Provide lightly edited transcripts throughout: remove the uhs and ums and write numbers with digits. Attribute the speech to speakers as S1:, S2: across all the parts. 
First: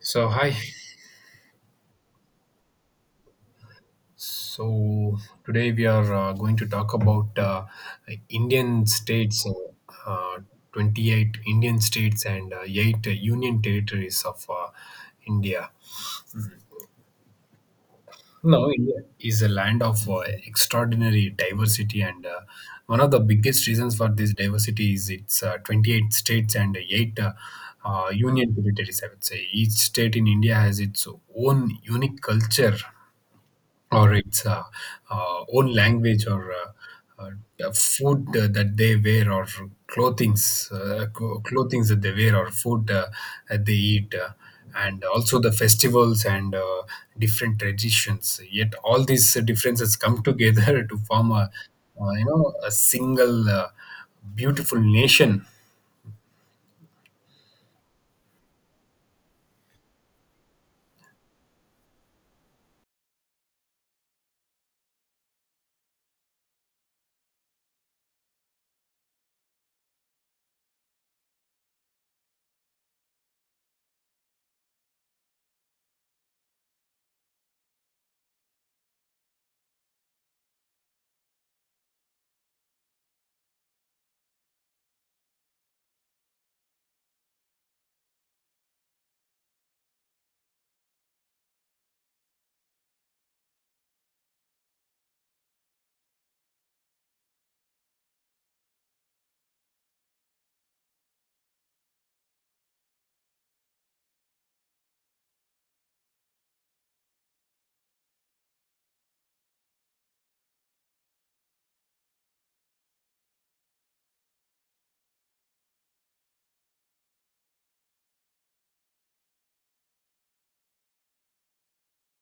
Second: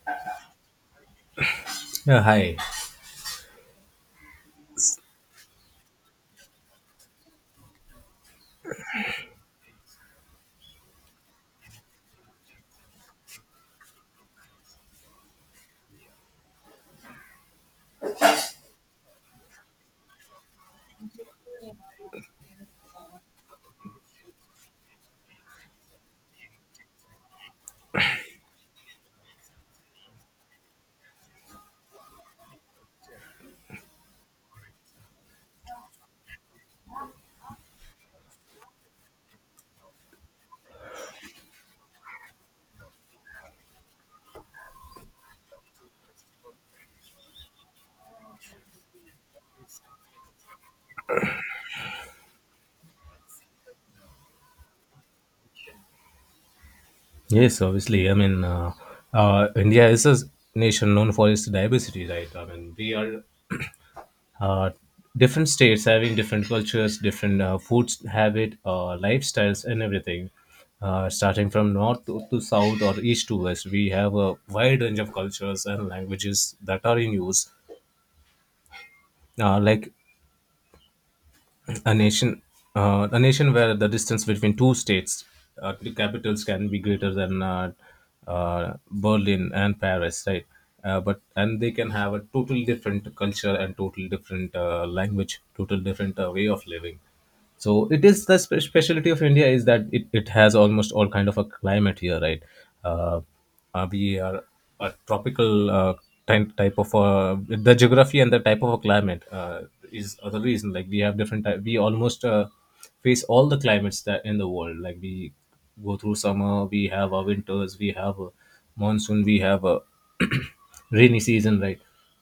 S1: So hi.
S2: Yeah, hi.
S1: So today we are going to talk about like Indian states, uh, 28 Indian states and eight union territories of India. Now, India is a land of extraordinary diversity, and one of the biggest reasons for this diversity is its 28 states and eight union territories. I would say each state in India has its own unique culture or its own language or uh, the food that they wear or clothings that they wear or food that they eat and also the festivals and different traditions, yet all these differences come together to form a you know a single beautiful nation.
S2: Yes, obviously. I mean, India is a nation known for its diversity, right? I mean, we are uh, different states having different cultures, different food habit, lifestyles, and everything. Starting from north to south or east to west, we have a wide range of cultures and languages that are in use. Like a nation a nation where the distance between two states, the capitals, can be greater than Berlin and Paris, right? Uh, but and they can have a total different culture and total different language, total different way of living. So it is the specialty of India, is that it has almost all kind of a climate here, right? uh, we are a tropical type, type of the geography, and the type of a climate is the reason like we have different type, we almost face all the climates that in the world. Like we go through summer, we have our winters, we have a monsoon, we have a rainy season, right?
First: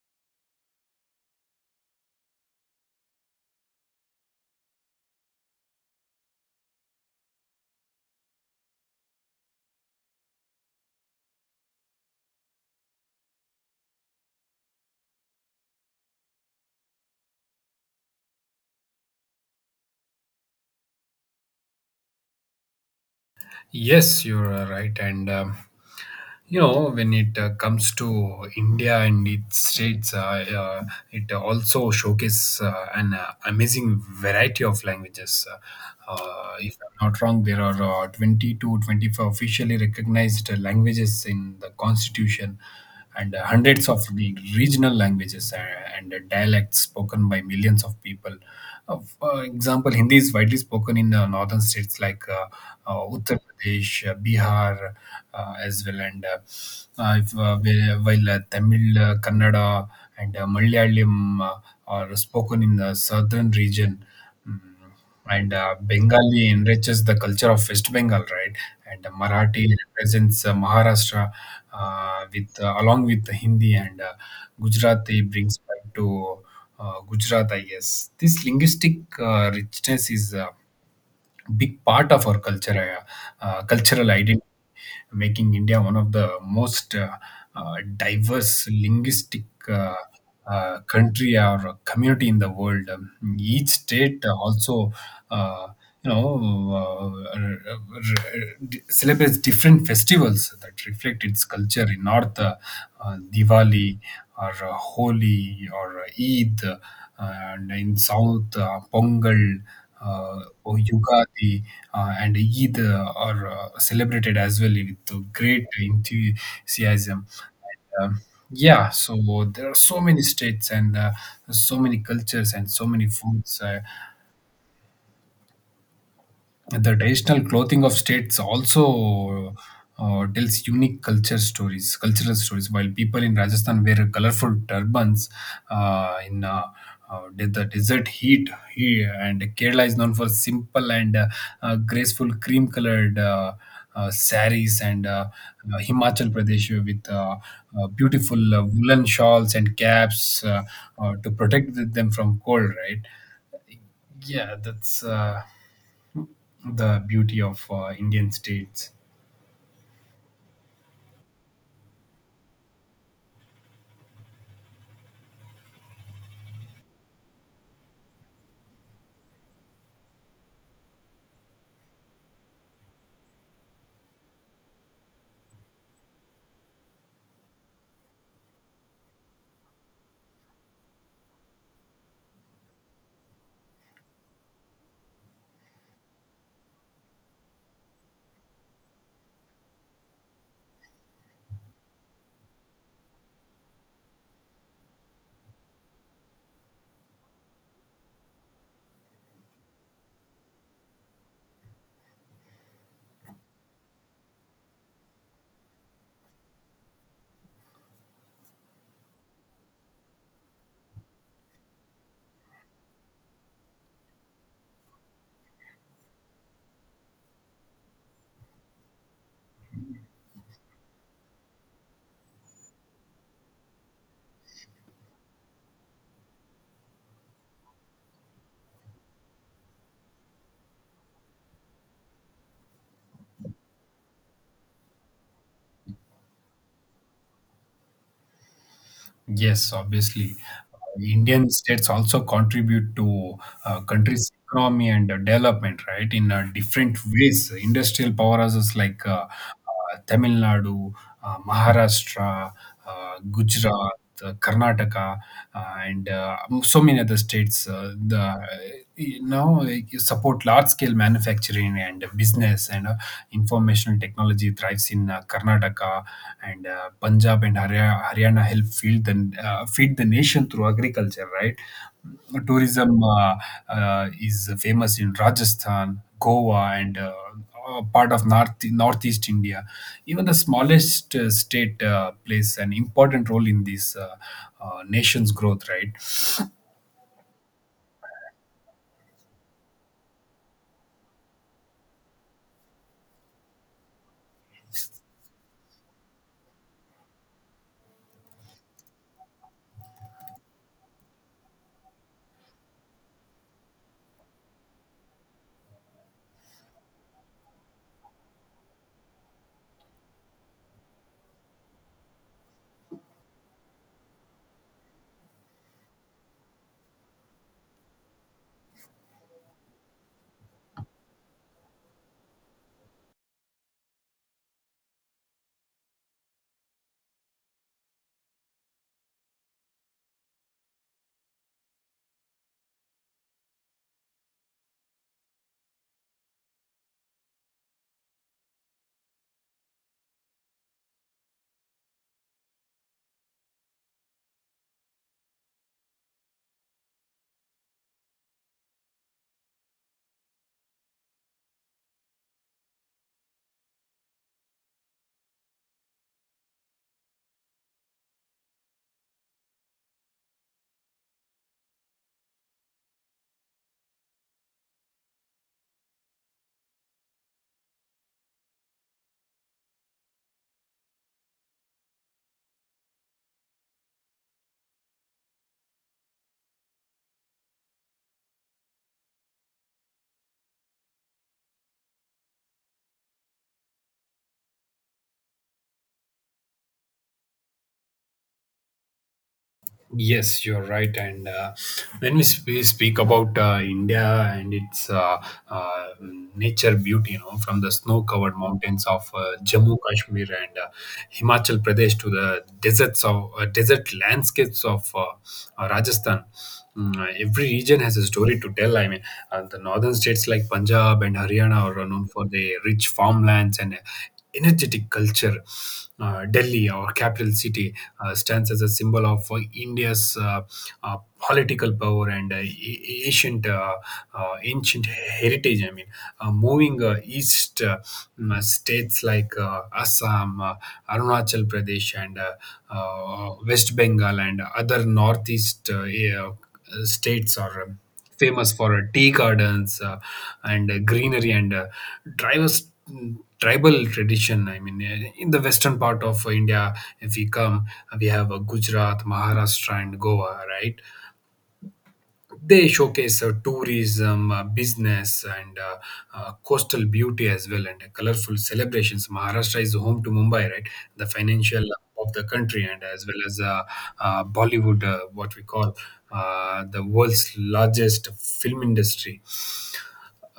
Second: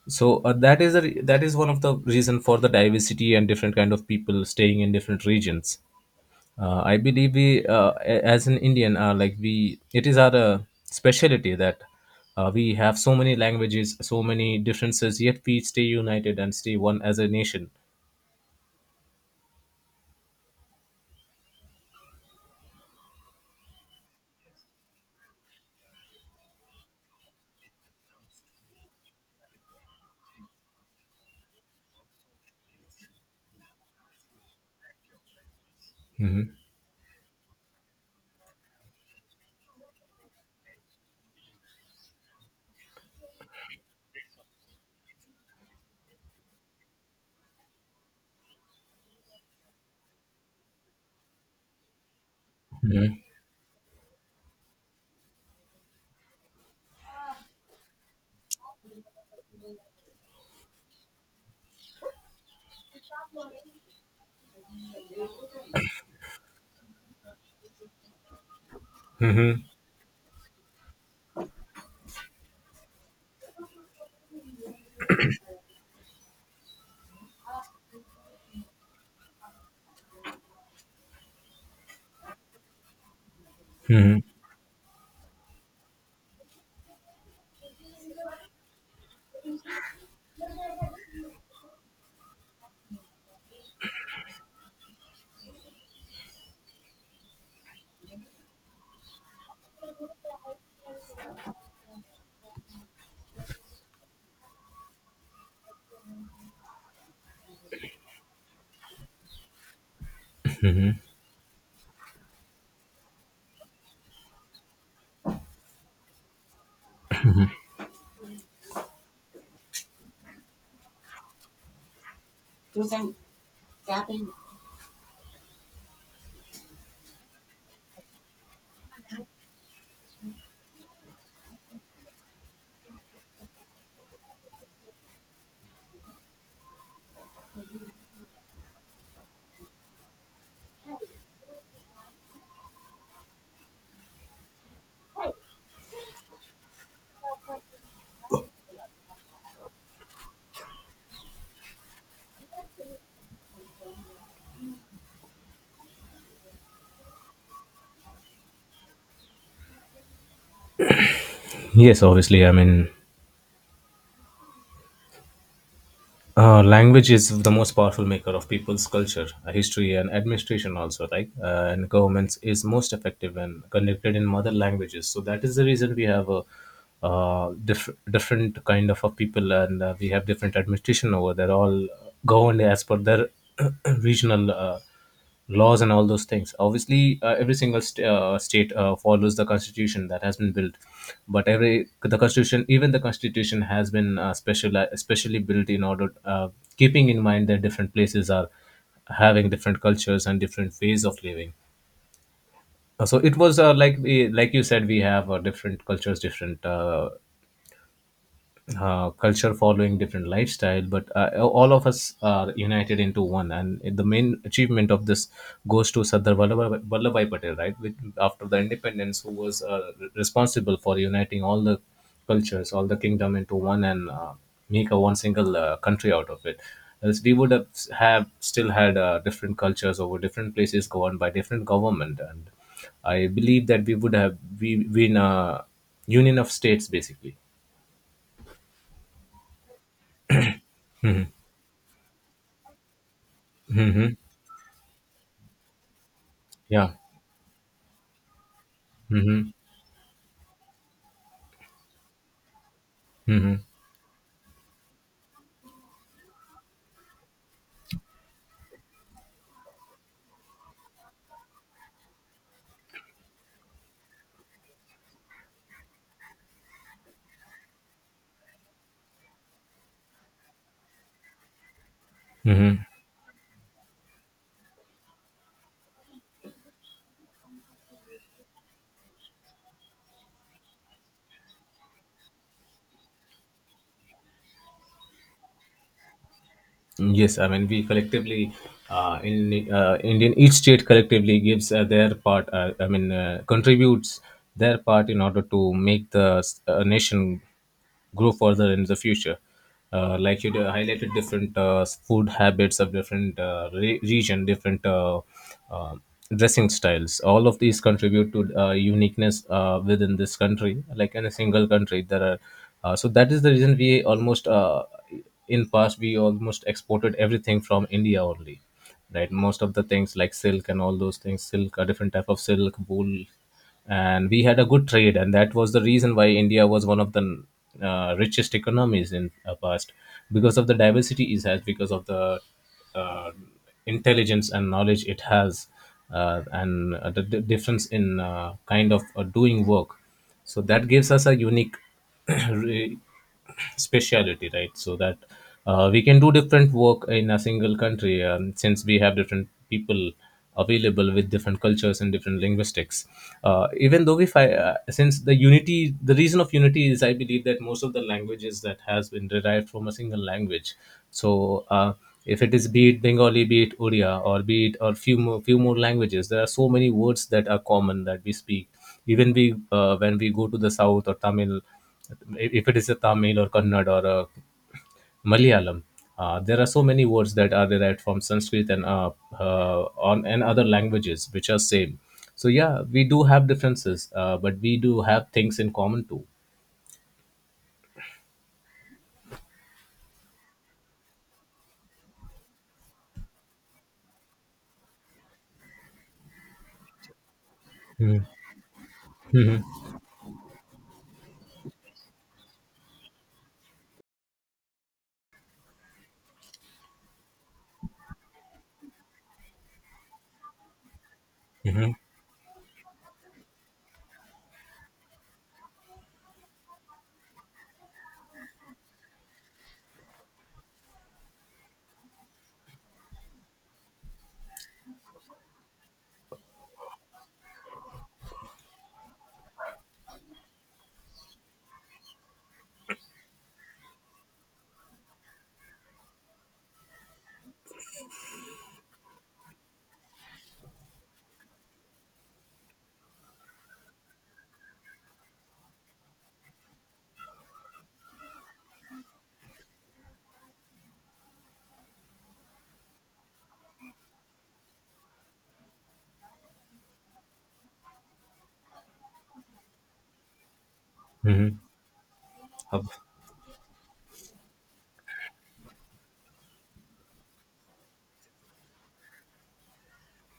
S2: So that is that is one of the reason for the diversity and different kind of people staying in different regions. I believe we, as an Indian, like we, it is our specialty that we have so many languages, so many differences, yet we stay united and stay one as a nation.
S1: Yes, you're right. And when it comes to India and its states, it also showcases an amazing variety of languages.
S2: Hmm.
S1: If I'm not wrong, there are 20 to 24 officially recognized languages in the constitution, and hundreds of regional languages and dialects spoken by millions of people. For example, Hindi is widely spoken in the northern states like
S2: Hmm.
S1: Uttar Pradesh, Bihar, as well, and if, where- while Tamil, Kannada, and Malayalam are spoken in the southern region. Hmm and Bengali enriches the culture of West Bengal, right? And
S2: Hmm.
S1: Marathi represents Maharashtra, with along with the Hindi, and Gujarati brings back to Gujarat, I guess. This linguistic richness is a big part of our cultural identity, making India one of the most diverse linguistic country or community in the world. Each state also, uh, you know, uh, r- r- celebrates different festivals that reflect its culture. In North, Diwali or Holi or Eid, and in South, Pongal or Yugadi and Eid are celebrated as well with great enthusiasm. And, yeah, so there are so many states and so many cultures and so many foods. And the traditional clothing of states also tells unique culture stories, cultural stories. While people in Rajasthan wear colorful turbans in the desert heat here, and Kerala is known for simple and graceful cream-colored saris, and Himachal Pradesh with beautiful woolen shawls and caps to protect them from cold. Right? Yeah, that's. The beauty of Indian states.
S2: Yes, obviously. I mean, language is the most powerful maker of people's culture, history, and administration, also, right? And governments is most effective when conducted in mother languages. So that is the reason we have a different kind of a people, and we have different administration over there, all governed as per their regional. Laws and all those things, obviously every single state follows the constitution that has been built. But every the constitution, even the constitution has been special especially built in order keeping in mind that different places are having different cultures and different ways of living. So it was like like you said, we have different cultures, different culture following different lifestyle, but all of us are united into one, and the main achievement of this goes to Sardar Vallabhai Patel, right? With after the independence, who was responsible for uniting all the cultures, all the kingdom into one, and make a one single country out of it. Else we would have still had different cultures over different places governed by different government, and I believe that we would have we been a union of states, basically.
S1: Yes, obviously. Indian states also contribute to
S2: Hmm.
S1: country's economy and development, right, in
S2: Yeah.
S1: different ways. Industrial powerhouses like
S2: Mm-hmm.
S1: Tamil Nadu, Maharashtra, Gujarat, Karnataka, and so many other states. The you know like, Support large scale manufacturing and business, and informational technology thrives in Karnataka and Punjab and Haryana help feed the nation through agriculture, right?
S2: Mm-hmm.
S1: Tourism is famous in Rajasthan, Goa, and part of North, Northeast India. Even the smallest state plays an important role in this nation's growth, right?
S2: Yes, I mean we collectively, in Indian, each state collectively gives their part. I mean, contributes their part in order to make the nation grow further in the future. Like you highlighted different food habits of different region, different uh, dressing styles. All of these contribute to uniqueness within this country. Like in a single country, there are. So that is the reason we almost in past we almost exported everything from India only, right? Most of the things like silk and all those things, silk, a different type of silk, wool, and we had a good trade, and that was the reason why India was one of the richest economies in the past, because of the diversity it has, because of the uh, intelligence and knowledge it has, and the difference in kind of doing work. So that gives us a unique re- speciality, right? So that we can do different work in a single country, since we have different people available with different cultures and different linguistics. Even though we fi- Since the unity, the reason of unity is, I believe that most of the languages that has been derived from a single language. So if it is, be it Bengali, be it Odia, or be it, or few more languages, there are so many words that are common that we speak. Even we, when we go to the south, or Tamil, if it is a Tamil or Kannad or a Malayalam. There are so many words that are derived from Sanskrit and on and other languages which are same. So yeah, we do have differences, but we do have things in common too.
S1: Yes, you're right. And when we speak about India and its uh, nature beauty, from the snow-covered mountains of Jammu
S2: Mm-hmm.
S1: Kashmir and Himachal Pradesh to the desert landscapes of Rajasthan. Every region has a story to tell. I mean, the northern states like Punjab and Haryana are
S2: Mm-hmm.
S1: known for their rich farmlands and energetic culture. Delhi, our capital city, stands as a symbol of India's uh, political power and ancient heritage. I mean, moving east, states like Assam, Arunachal Pradesh, and West Bengal, and other northeast, yeah, states are famous for tea gardens and greenery and drivers tribal tradition. I mean, in the western part of India, if we come, we have Gujarat, Maharashtra, and Goa, right? They showcase tourism, business, and coastal beauty as well, and colorful celebrations. Maharashtra is home to Mumbai, right? The financial of the country, and as well as Bollywood, what we call the world's largest film industry.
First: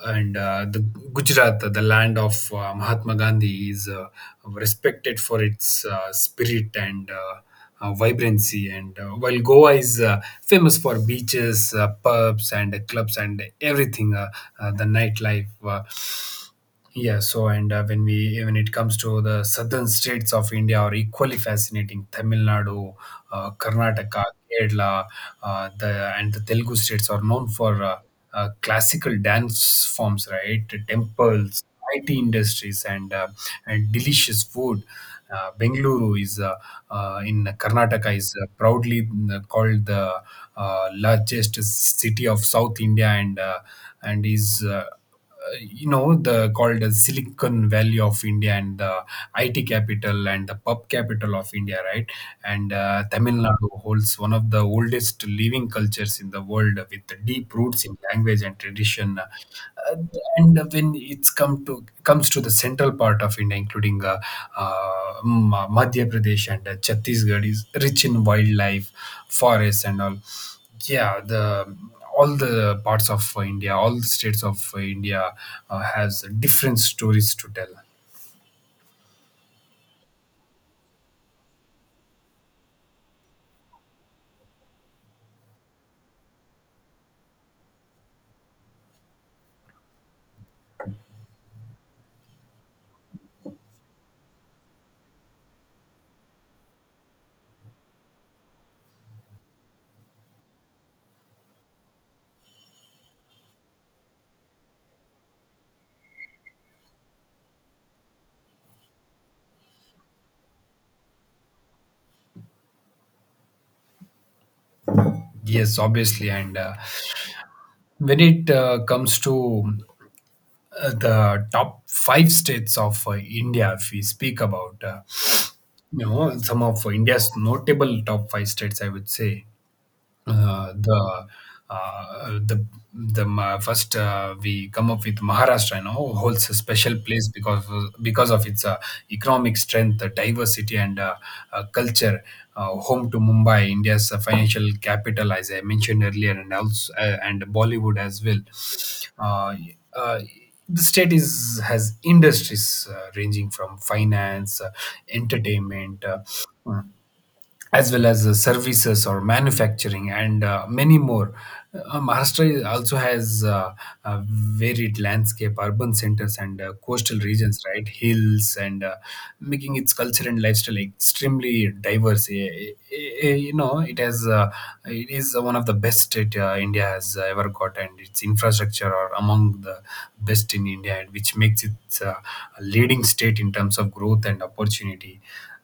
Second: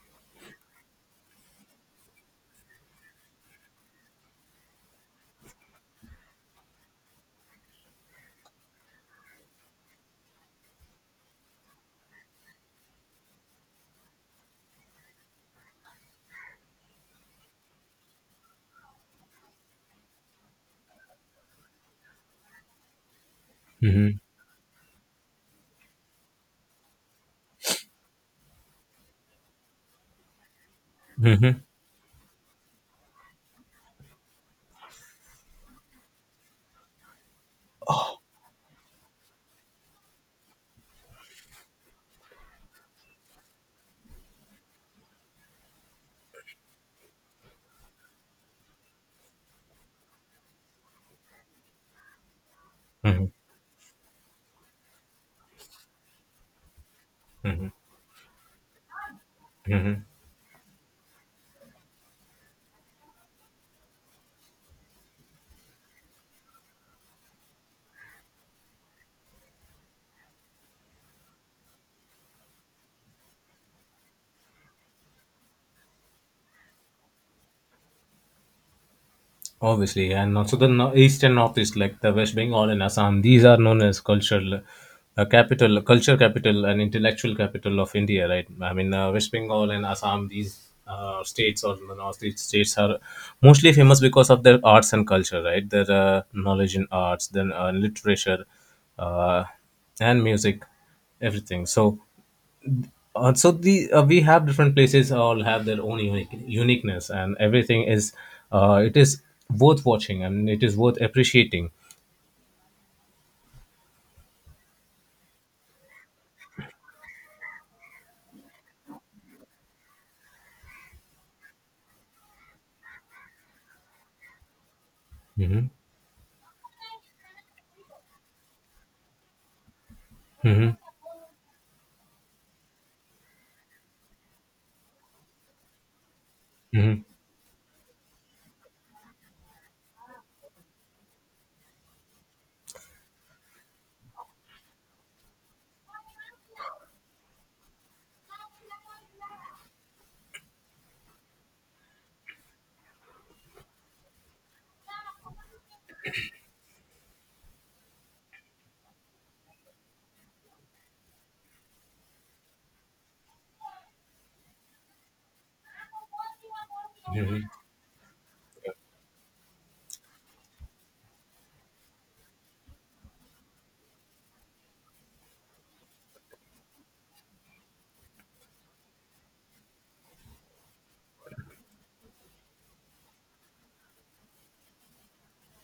S1: And the Gujarat, the land of Mahatma Gandhi, is respected for its spirit and vibrancy. And while Goa is famous for beaches, pubs, and clubs, and everything, the nightlife. Yeah, so and when we when it comes to the southern states of India are equally fascinating. Tamil Nadu, Karnataka, Kerala, the Telugu states are known for classical dance forms, right?
S2: Mm-hmm.
S1: Temples, IT industries, and delicious food. Bengaluru is in Karnataka is proudly called the largest city of South India, and is you know the called as Silicon Valley of India, and the IT capital and the pub capital of India, right? And
S2: Hmm.
S1: Tamil Nadu holds one of the oldest living cultures in the world, with deep roots in language and tradition. Uh, and when it's come to comes to the central part of India, including Madhya Pradesh and Chhattisgarh, is rich in wildlife, forests, and all. Yeah, the all the parts of India, all the states of India has different stories to tell.
S2: Obviously, and also the east and northeast, like the West Bengal and Assam, these are known as cultural capital, culture capital, and intellectual capital of India, right? I mean, West Bengal and Assam, these states, or the northeast states, are mostly famous because of their arts and culture, right? Their knowledge in arts, then literature, uh, and music, everything. So so the we have different places, all have their own uniqueness, and everything is it is worth watching, and it is worth appreciating.
S1: Yes, obviously. And when it comes to the top five states of India, if we speak about.
S2: Mhm.
S1: You know, some of India's notable top five states, I would say uh, the uh, the first we come up with Maharashtra. You know, holds a special
S2: Mhm.
S1: place because of its economic strength, diversity, and culture. Home to Mumbai, India's financial capital, as I mentioned earlier, and also and Bollywood as well. Uh, uh, the state is has industries ranging from finance, entertainment. Uh, as well as services or manufacturing and many more. Maharashtra also has a varied landscape, urban centers, and coastal
S2: Mhm.
S1: regions, right? Hills, and making its culture and lifestyle extremely diverse. It is one of the best state India has ever got, and its infrastructure are among the best in India, and which makes it uh, a leading state in terms of growth and opportunity.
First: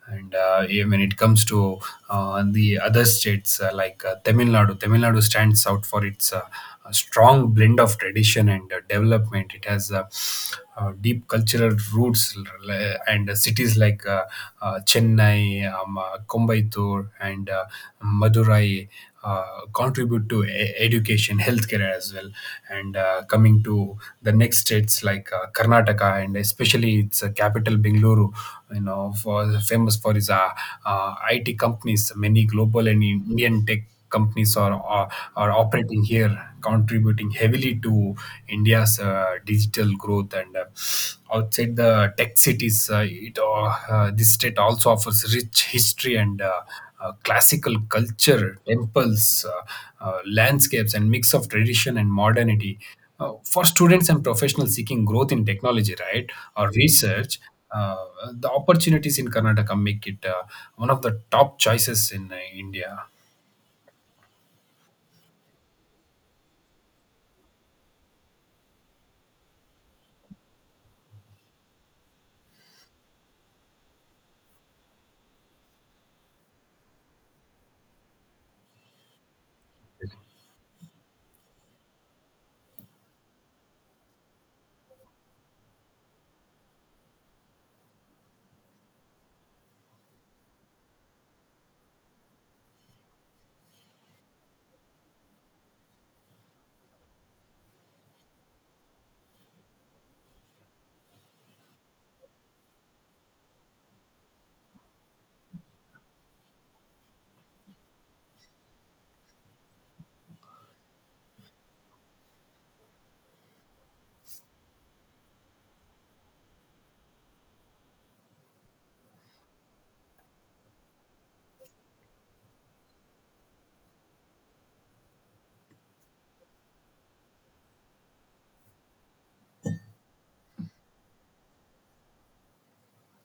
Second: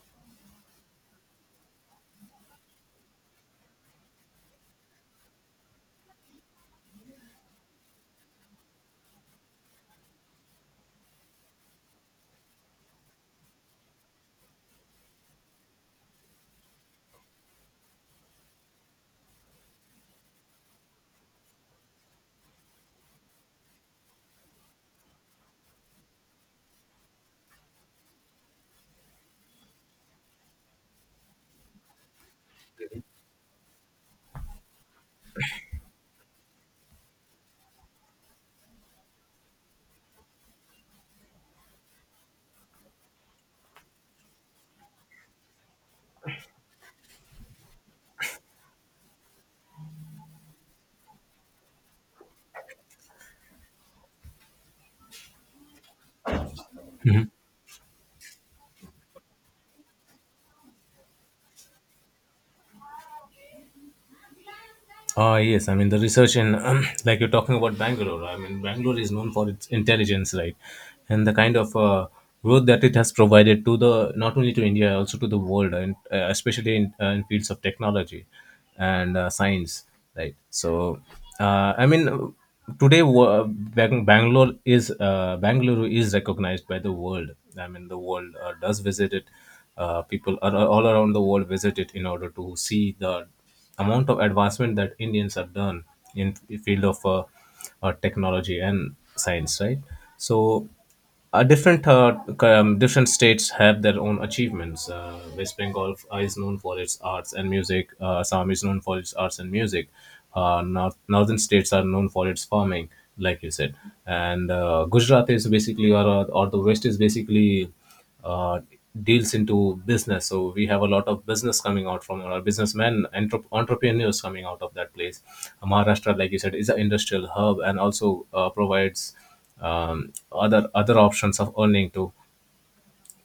S1: And when it comes to the other states like Tamil Nadu stands out for its a strong blend of tradition and development. It has deep cultural roots and cities like Chennai, Coimbatore, and Madurai contribute to education, healthcare as well. And coming to the next states like Karnataka and especially its capital Bengaluru, you know, for famous for its IT companies. Many global and Indian tech companies are operating here, contributing heavily to India's digital growth, and outside the tech cities, it this state also offers rich history and classical culture, temples, landscapes, and mix of tradition and modernity. For students and professionals seeking growth in technology, right, or research, uh, the opportunities in Karnataka make it one of the top choices in India.
S2: Ah, yes. I mean, the research in, like you're talking about Bangalore, I mean, Bangalore is known for its intelligence, right? And the kind of growth that it has provided to the, not only to India, also to the world, and especially in fields of technology and science, right? So, I mean, today Bangalore is recognized by the world. I mean, the world does visit it. People are, all around the world visit it in order to see the amount of advancement that Indians have done in the field of technology and science, right? So, different different states have their own achievements. West Bengal is known for its arts and music. Assam is known for its arts and music. Northern states are known for its farming, like you said, and Gujarat is basically, or the West is basically uh, deals into business. So we have a lot of business coming out from our businessmen, entrepreneurs coming out of that place. Maharashtra, like you said, is an industrial hub, and also provides other other options of earning too.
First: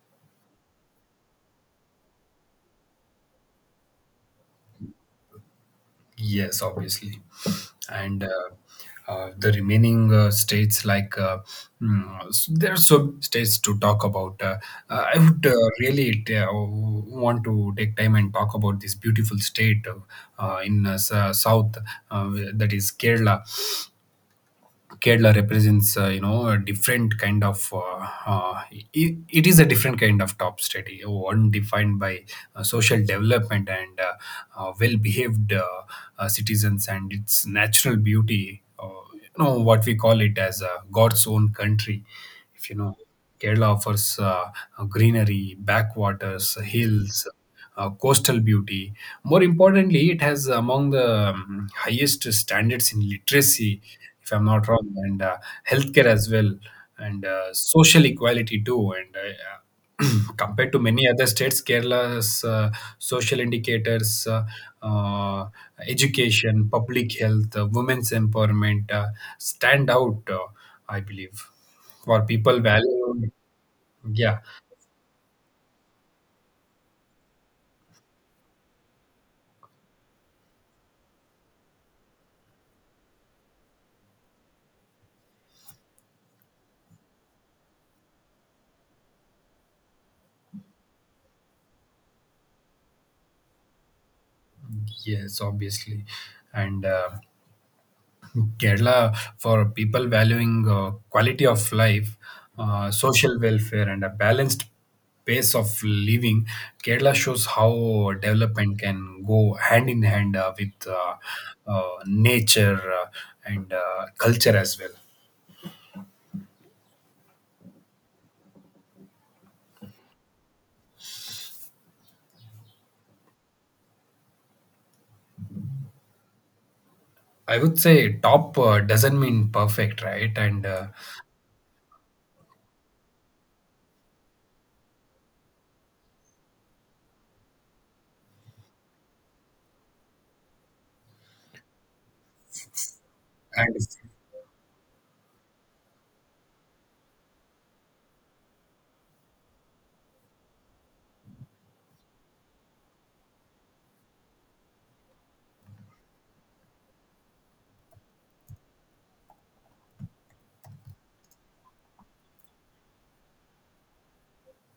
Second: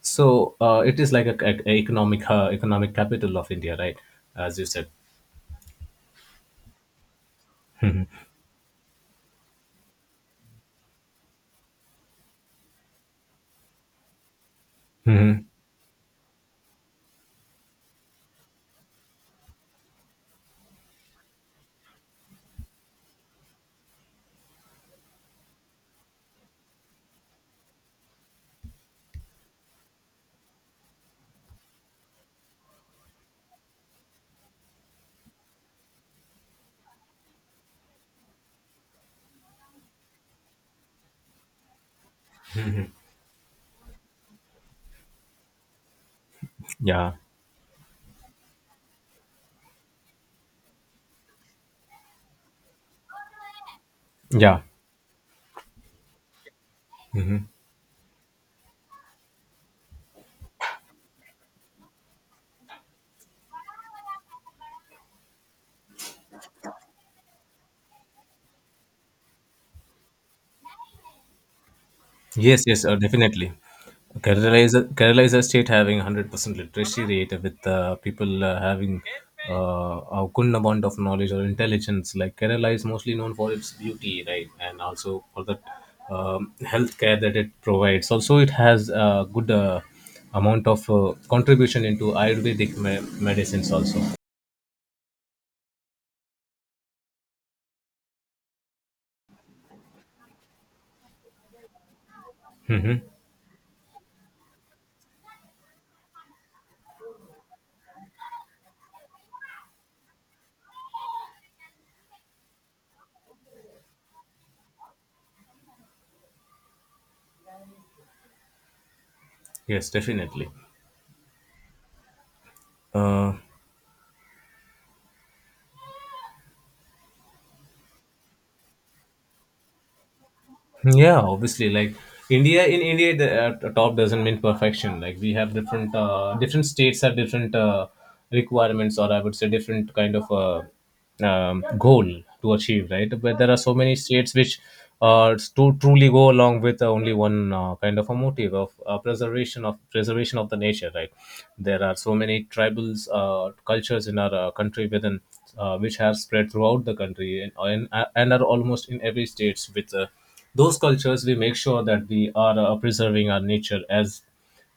S2: So it is like a economic economic capital of India, right? As you said.
S1: Yes, obviously. And the remaining states, like there are so states to talk about. I would really want to take time and talk about this beautiful state in south, that is Kerala. Kerala represents, a different kind of. It is a different kind of top state, one defined by social development and well-behaved citizens and its natural beauty. You know what we call it as God's own country. If you know, Kerala offers greenery, backwaters,
S2: Yeah,
S1: hills, coastal beauty. More importantly, it has among the highest standards in literacy, if I'm
S2: yeah.
S1: not wrong, and healthcare as well, and social equality too. And compared to many other states, Kerala's social indicators, uh, education, public health, women's empowerment stand out, I believe, for people
S2: Yes, yes,
S1: value.
S2: definitely.
S1: Yeah,
S2: Kerala is a state having 100% literacy rate with people having a good amount of knowledge or intelligence. Like Kerala is mostly known for its beauty, right, and also for the healthcare that it provides. Also, it has a good amount of contribution into Ayurvedic medicines also.
S1: yes, obviously, and. Kerala for people valuing quality of life,
S2: Mm-hmm.
S1: social welfare, and a balanced pace of living. Kerala shows how development can go hand in hand with nature and culture as well.
S2: Yes, definitely. Uh,
S1: I would say top doesn't mean perfect, right?
S2: Yeah, obviously, like India in India, the top doesn't mean perfection. Like we have different, different states have different requirements, or I would say different kind of goal to achieve, right? But there are so
S1: And
S2: many states which to truly go along with only one kind of a motive of preservation of the nature, right? There are so many tribals cultures in our country within which have spread throughout the country, and are almost in every states with. Those cultures, we make sure that we are preserving our nature as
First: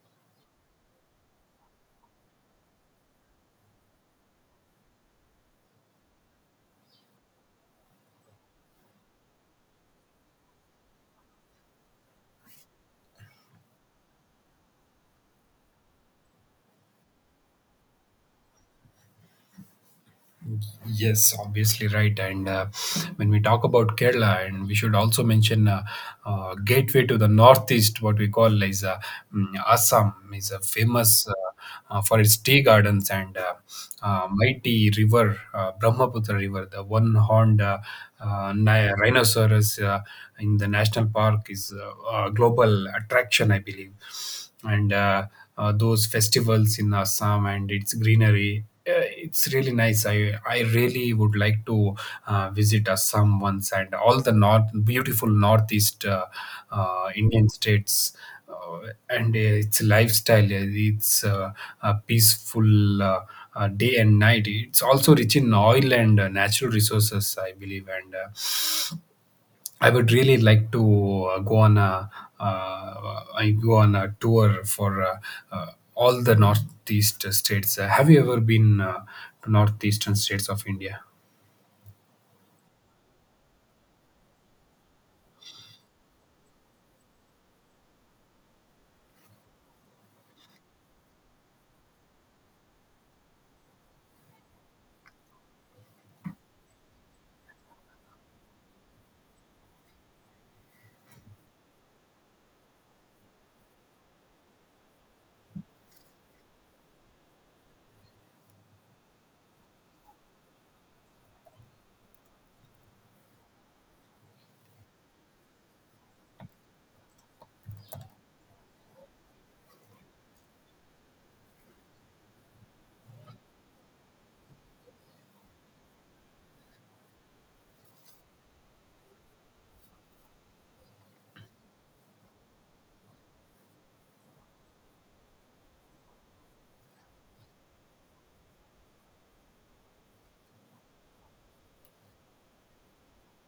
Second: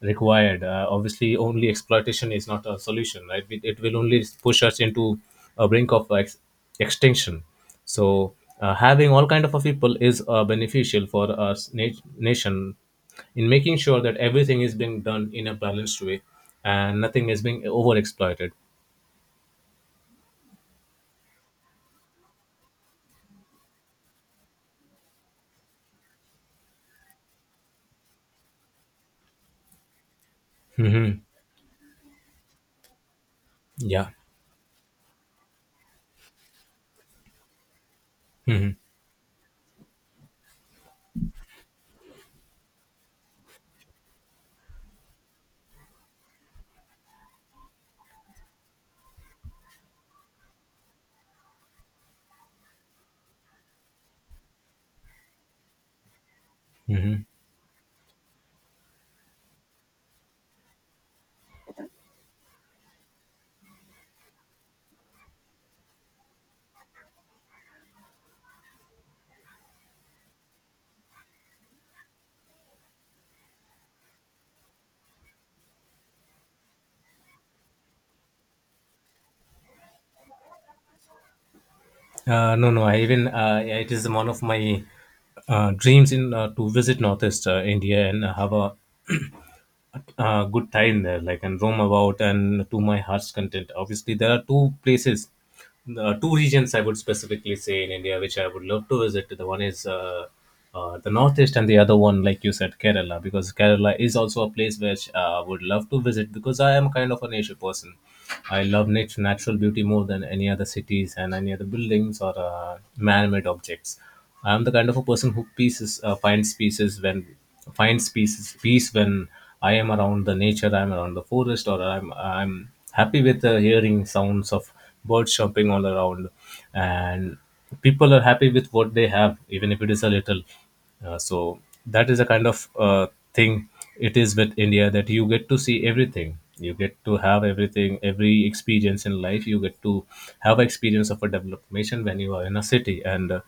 S2: required, obviously. Only exploitation is not a solution, right? It will only push us into a brink of extinction. So having all kind of a people is beneficial for our nation, in making sure that everything is being done in a balanced way, and nothing is being over exploited.
S1: Yes, obviously right. And When we talk about Kerala, and we should also mention gateway to the northeast, what we call is Assam, is a
S2: Hmm.
S1: famous for its tea gardens and
S2: Yeah.
S1: mighty river, Brahmaputra River. The one-horned rhinoceros in the national park is a global attraction, I believe. And Those festivals in Assam and its greenery it's really nice. I really would like to visit Assam once, and all the north beautiful northeast
S2: Mhm.
S1: Indian states. And Its lifestyle, it's a peaceful day and night. It's also rich in oil and natural resources, I believe, and I would really like to go on a I go on a tour for uh, all the northeast states. Have you ever been to northeastern states of India?
S2: No, no. I even, yeah, it is one of my dreams in to visit Northeast India and have a good time there, like, and roam about and to my heart's content. Obviously, there are two places, two regions I would specifically say in India which I would love to visit. The one is the northeast, and the other one, like you said, Kerala, because Kerala is also a place which I would love to visit, because I am kind of a nature person. I love nature, natural beauty more than any other cities and any other buildings or man-made objects. I'm the kind of a person who pieces finds pieces when finds peace when I am around the nature, I'm around the forest, or I'm happy with the hearing sounds of birds chirping all around, and people are happy with what they have, even if it is a little. So that is a kind of thing it is with India that you get to see everything. You get to have everything, every experience in life. You get to have experience of a development when you are in a city and. Uh,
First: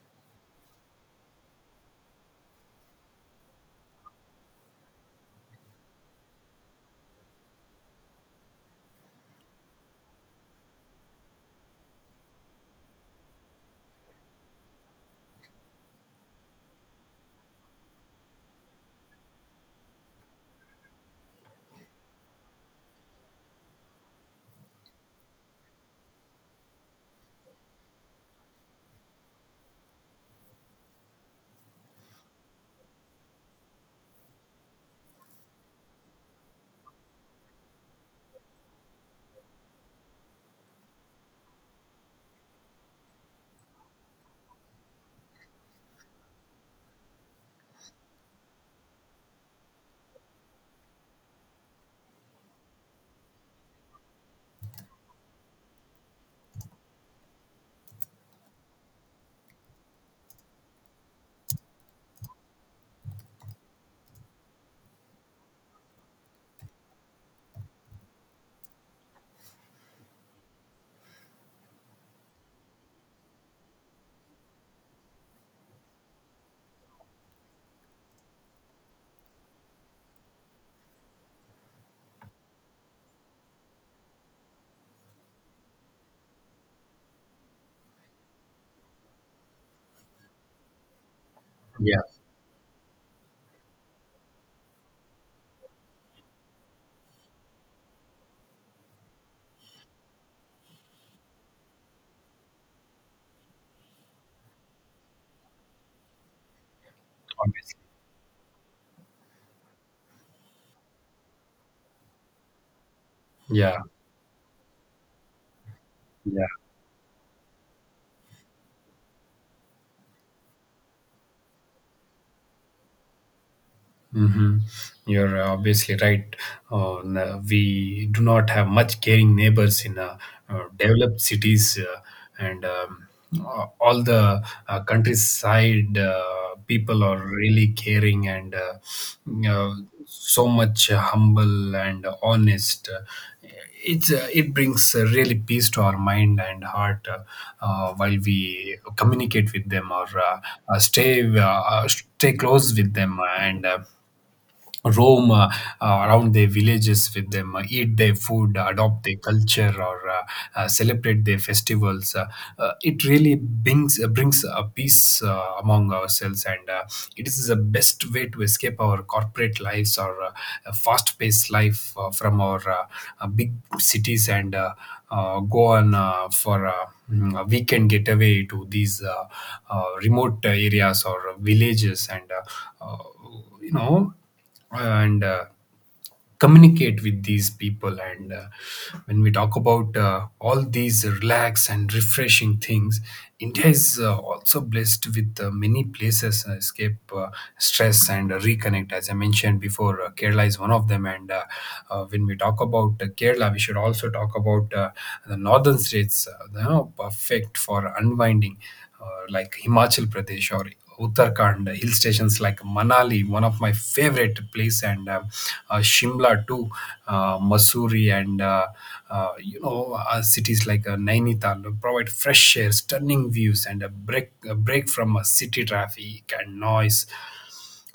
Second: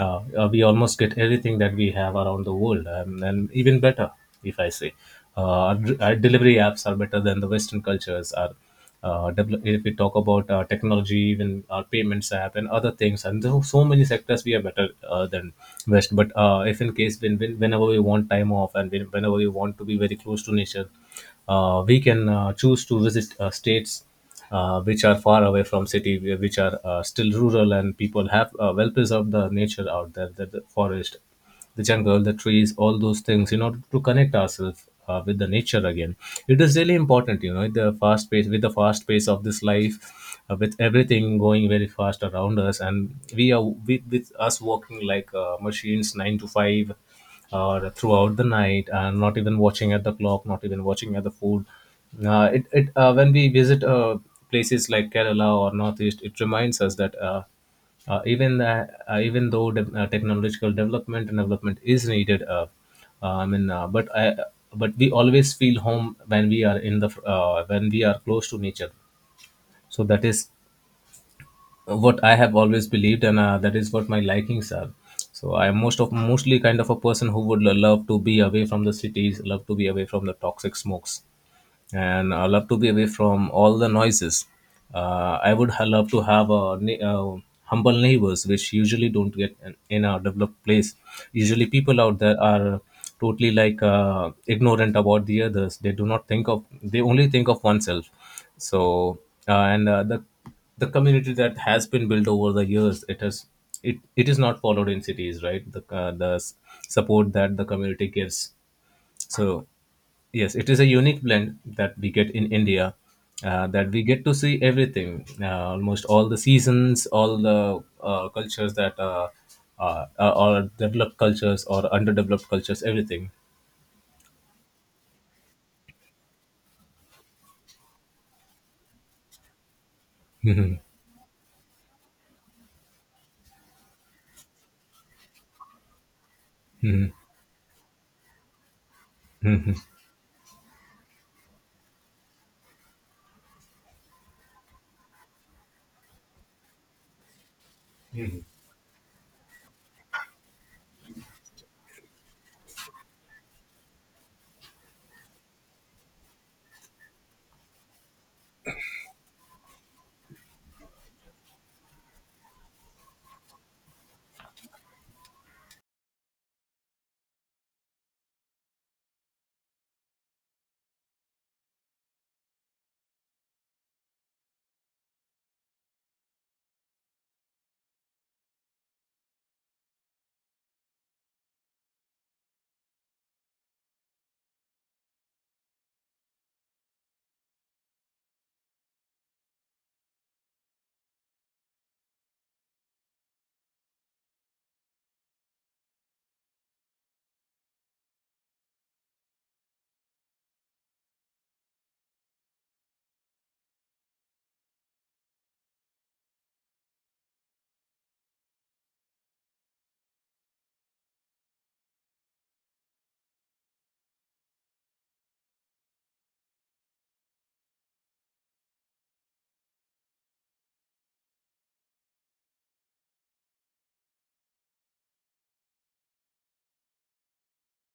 S2: uh, uh, we almost get everything that we have around the world, and even better, if I say. Uh, our, our delivery apps are better than the Western cultures. Our, if we talk about technology, even our payments app and other things, and there are so many sectors, we are better than West. But if in case whenever we want time off and whenever we want to be very close to nature, we can choose to visit states which are far away from city, which are still rural, and people have well preserved the nature out there, the forest, the jungle, the trees, all those things, in order to connect ourselves with the nature again. It is really important, you know, the fast pace of this life, with everything going very fast around us, and we are with us working like machines, 9 to 5 or throughout the night, and not even watching at the clock, not even watching at the food. It it When we visit places like Kerala or Northeast, it reminds us that even though technological development and development is needed, uh, I mean, uh, but I, but we always feel home when we are in the when we are close to nature. So that is what I have always believed, and that is what my likings are. So I'm mostly kind of a person who would love to be away from the cities, love to be away from the toxic smokes and I love to be away from all the noises. Love to have a humble neighbors, which usually don't get in a developed place. Usually, people
S1: Yeah,
S2: out there are totally like ignorant about the others. They do not think of they only think of oneself. So and The community that has been built over the years, it, it is not followed in cities, right? Support that the
S1: always.
S2: community gives. So yes, it is a unique blend that we get in India.
S1: Yeah,
S2: That we get to see everything, almost all the
S1: yeah.
S2: seasons, all the cultures that are developed cultures or underdeveloped cultures, everything.
S1: Hmm. You're obviously right. We do not have much caring neighbors in developed cities, and um, all the countryside people are really caring and uh, so much humble and honest. It brings really peace to our mind and heart while we communicate with them, or uh, uh, stay uh, stay close with them, and. Roam around their villages with them, eat their food, adopt their culture, or celebrate their festivals. It really brings a peace among ourselves, and it is the best way to escape our corporate lives or fast paced life from our big cities, and go on for a weekend getaway to these remote areas or villages, and uh, uh, you know and uh, communicate with these people. And when we talk about all these relax and refreshing things, India is also blessed with many places escape stress and reconnect. As I mentioned before, Kerala is one of them, and when we talk about Kerala, we should also talk about the northern states, you know, perfect for unwinding, like Himachal Pradesh or Uttarakhand. Hill stations like Manali, one of my favorite place, and Shimla too, Mussoorie, and cities like Nainital provide fresh air, stunning views, and a break from city traffic and noise.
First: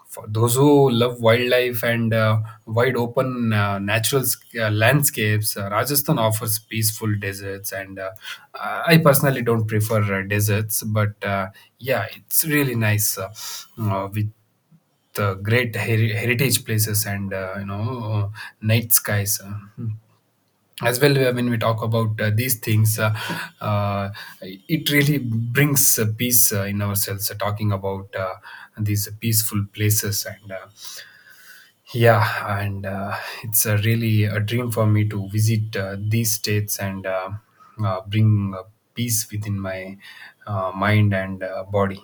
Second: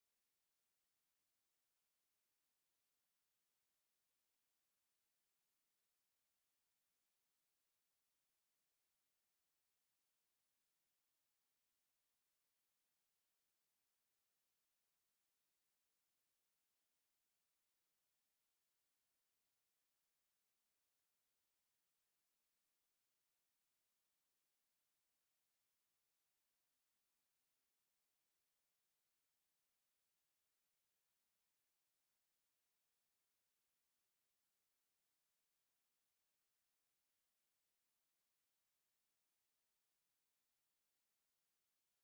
S1: For those who love wildlife and wide open landscapes, Rajasthan offers peaceful deserts. And I personally don't prefer deserts, but yeah, it's really nice with great heritage places and night skies. Hmm. As well, when we talk about these things, uh, it really brings peace in ourselves, talking about these peaceful places. And yeah, and it's a really a dream for me to visit these states, and bring peace within my mind and body.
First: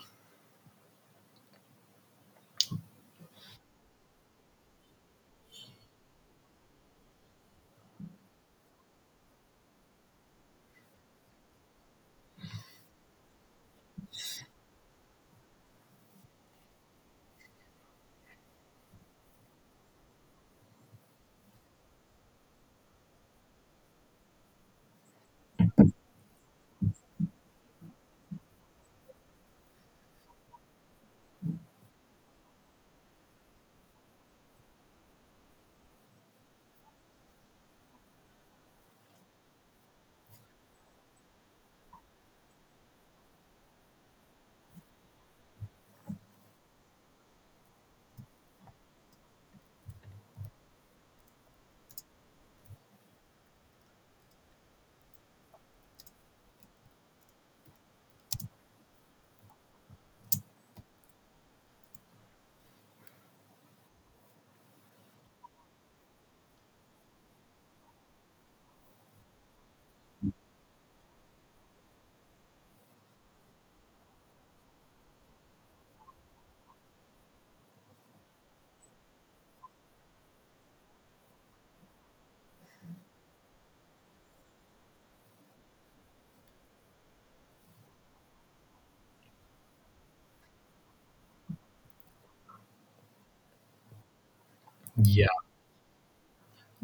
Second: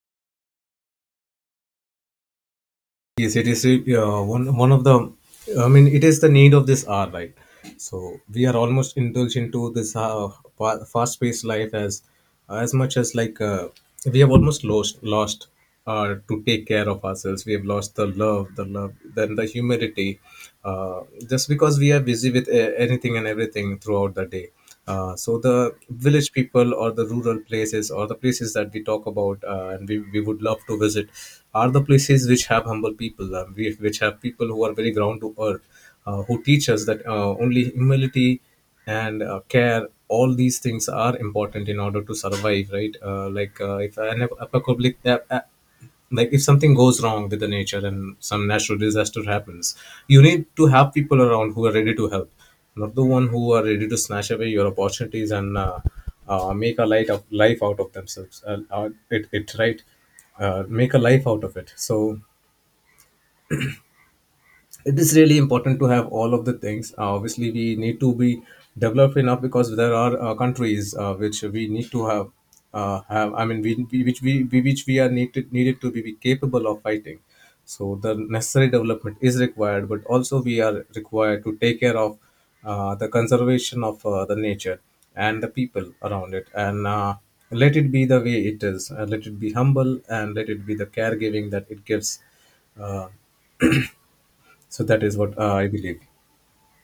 S2: Yes, it is one of the. I mean, it is the need of this hour, right? So we are almost indulged into this fast paced life as much as like we have almost lost to take care of ourselves. We have lost the love, then the humility, uh, just because we are busy with anything and everything throughout the day. So the village people or the rural places or the places that we talk about and we would love to visit are the places which have humble people, which have people who are very ground to earth, who teach us that only humility and care, all these things are important in order to survive, right? If an apocalyptic like if something goes wrong with the nature and some natural disaster happens, you need to have people around who are ready to help, not the one who are ready to snatch away your opportunities and make a light of life out of themselves it, it right make a life out of it. So it is really important to have all of the things. Obviously, we need to be developed enough because there are countries which we need to have. Have I mean, we, which we which We are needed to be capable of fighting. So the necessary development is required, but also we are required to take care of the conservation of the nature and the people around it, and let it be the way it is, and let it be humble, and let it be the caregiving that it gives. So that is
S1: Yeah.
S2: what I believe.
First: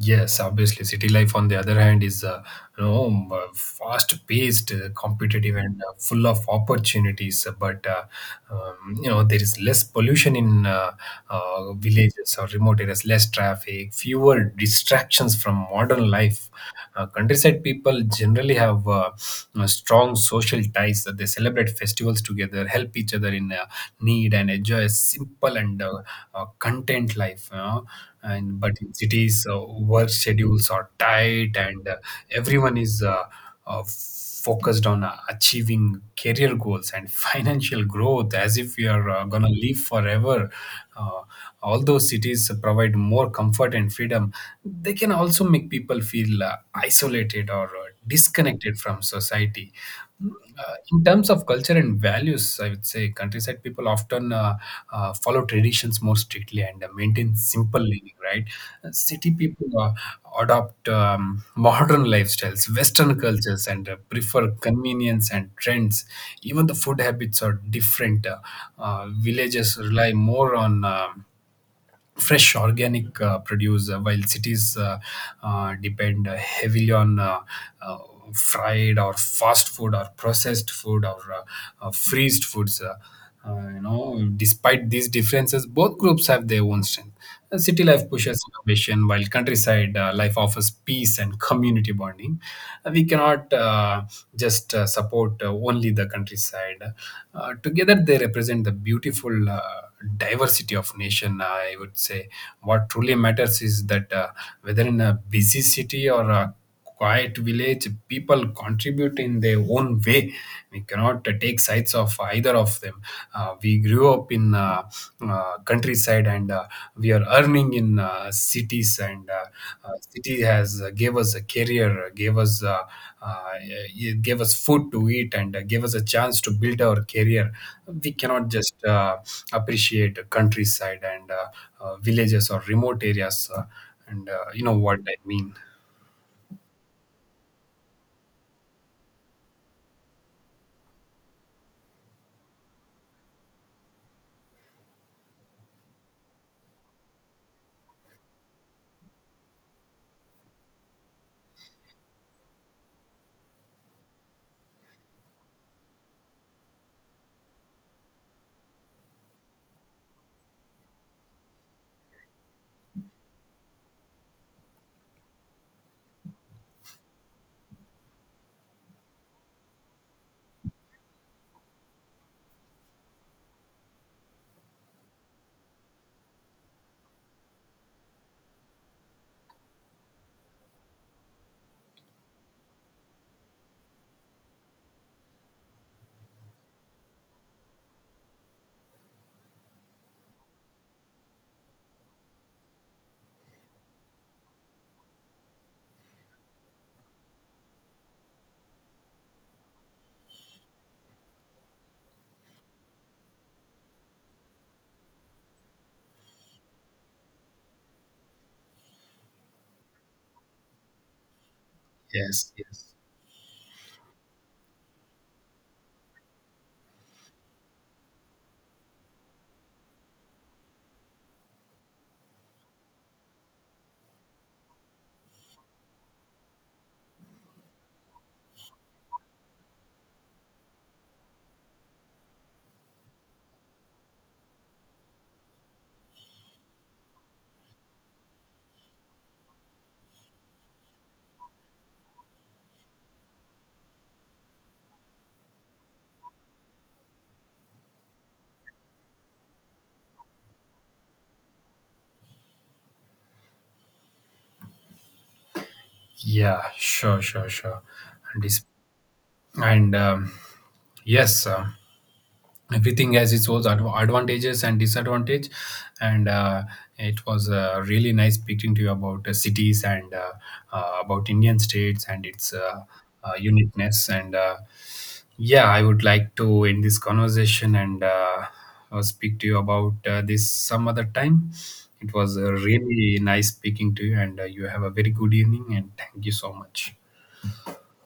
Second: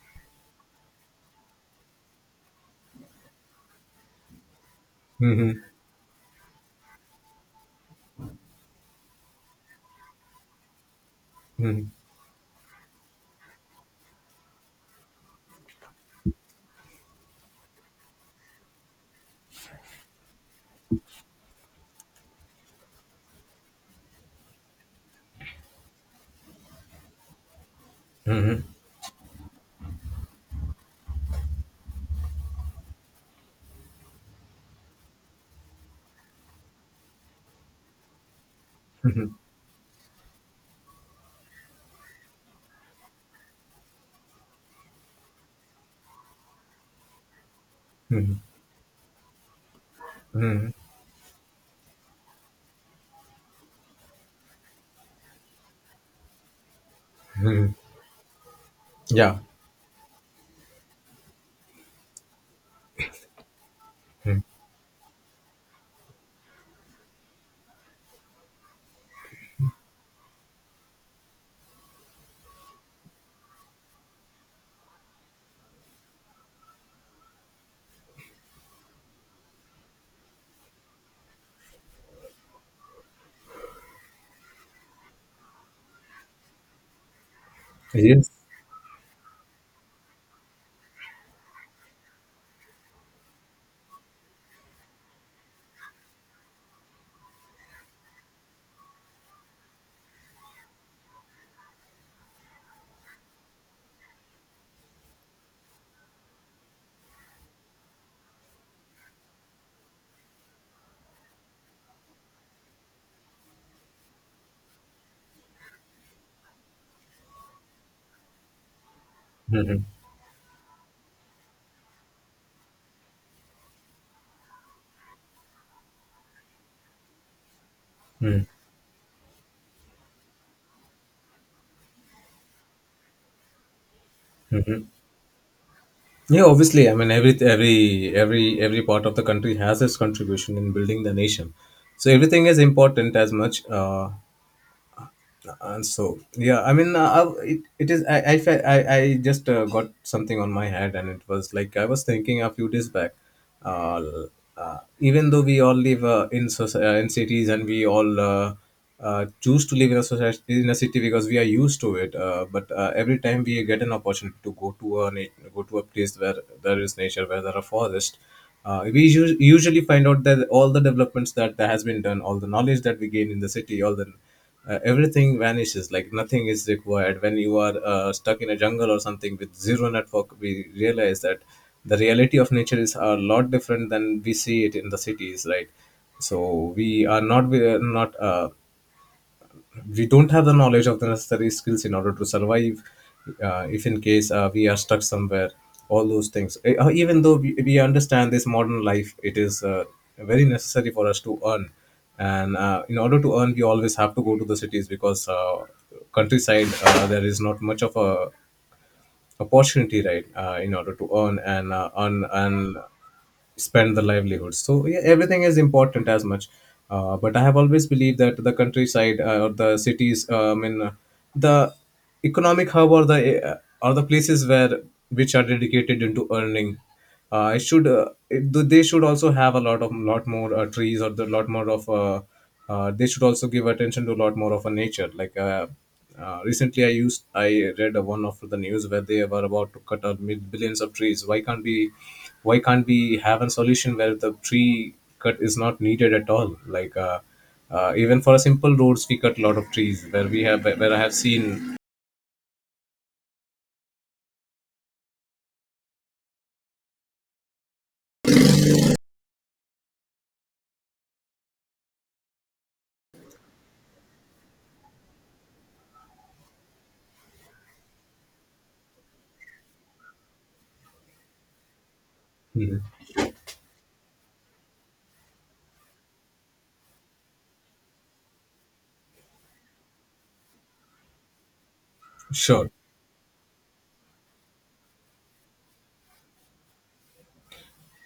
S1: Yes, obviously, city life on the other hand is fast-paced, competitive, and full of opportunities. But you know, there is less pollution in
S2: Mm-hmm.
S1: villages or remote areas, less traffic, fewer distractions from modern life. Countryside people generally have strong social ties. They celebrate festivals together, help each other in need, and enjoy a simple and content life, you know. And but in cities, work schedules are tight, and everyone is focused on achieving career goals and financial growth, as if we are gonna live forever. uh, Although cities provide more comfort and freedom, they can also make people feel isolated or
S2: Mhm,
S1: disconnected from society. Mm, in terms of culture and values, I would say countryside people often follow traditions more strictly and maintain
S2: mhm.
S1: simple living, right? City
S2: Yeah,
S1: people adopt modern lifestyles, Western cultures, and prefer convenience and trends. Even the food habits are different. Villages rely more on fresh organic produce, while cities depend heavily on uh, fried or fast food or processed food, or freezed foods, you know. Despite these differences, both groups have their own strength. City life
S2: yes.
S1: pushes innovation, while countryside life offers peace and community bonding. We cannot just support only the countryside. Together, they represent the beautiful diversity of nation, I would say. What truly matters is that, whether in a busy city or a quiet village, people contribute in their own way. We cannot take sides of either of them. We grew up in countryside, and we are earning in cities, and
S2: Mhm.
S1: city has gave us a career, gave us it gave us food to eat, and gave us a chance to build our career. We cannot just appreciate countryside and villages or remote areas, and you know what I mean.
S2: Yeah, obviously. I mean, every part of the country has its contribution in building the nation. So everything is important as much. And so, yeah, I mean, I- it is, I, fe- I just got something on my head and it was like, I was thinking a few days back, uh, even though we all live in cities and we all choose to live in a society, in a city because we are used to it. But Every time we get an opportunity to go to go to a place where there is nature, where there are forests, we usually find out that all the developments that has been done, all the knowledge that we gain in the city, all the everything vanishes, like nothing is required when you are stuck in a jungle or something with zero network. We realize that the reality of nature is a lot different than we see it in the cities, right? So we are not we don't have the knowledge of the necessary skills in order to survive if in case we are stuck somewhere, all those things. Even though we understand this modern life, it is very necessary for us to earn and in order to earn we always have to go to the cities because countryside there is not much of a opportunity, right? In order to earn and
S1: Yes, yes.
S2: spend the livelihoods. So yeah, everything is important as much. But I have always believed that the countryside or the cities, the economic hub or the places where which are dedicated into earning, they should also have a lot of, lot more trees or the lot more of they should also give attention to a lot more of a nature. Recently, I read one of the news where they were about to cut out billions of trees. Why can't we? Why can't we have a solution where the tree cut is not needed at all? Even for simple roads we cut a lot of trees where we have, where I have seen.
S1: Yeah, sure, sure, sure. And, dis- and Yes, everything has its own advantages and disadvantage. And it was really nice speaking to you about cities and about Indian states and its uniqueness. And yeah, I would like to end this conversation and speak to you about this some other time. It was
S2: Sure,
S1: really nice speaking to you, and you have a very good evening. And thank you so much.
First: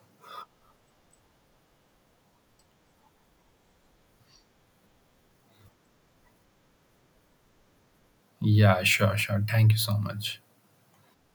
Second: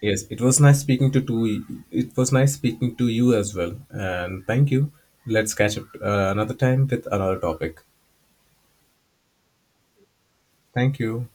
S2: yes, it was nice speaking to two it was nice speaking to you as well and thank you. Let's catch up another time with another topic.
S1: Yeah, sure, sure. Thank you so much.
S2: Thank you.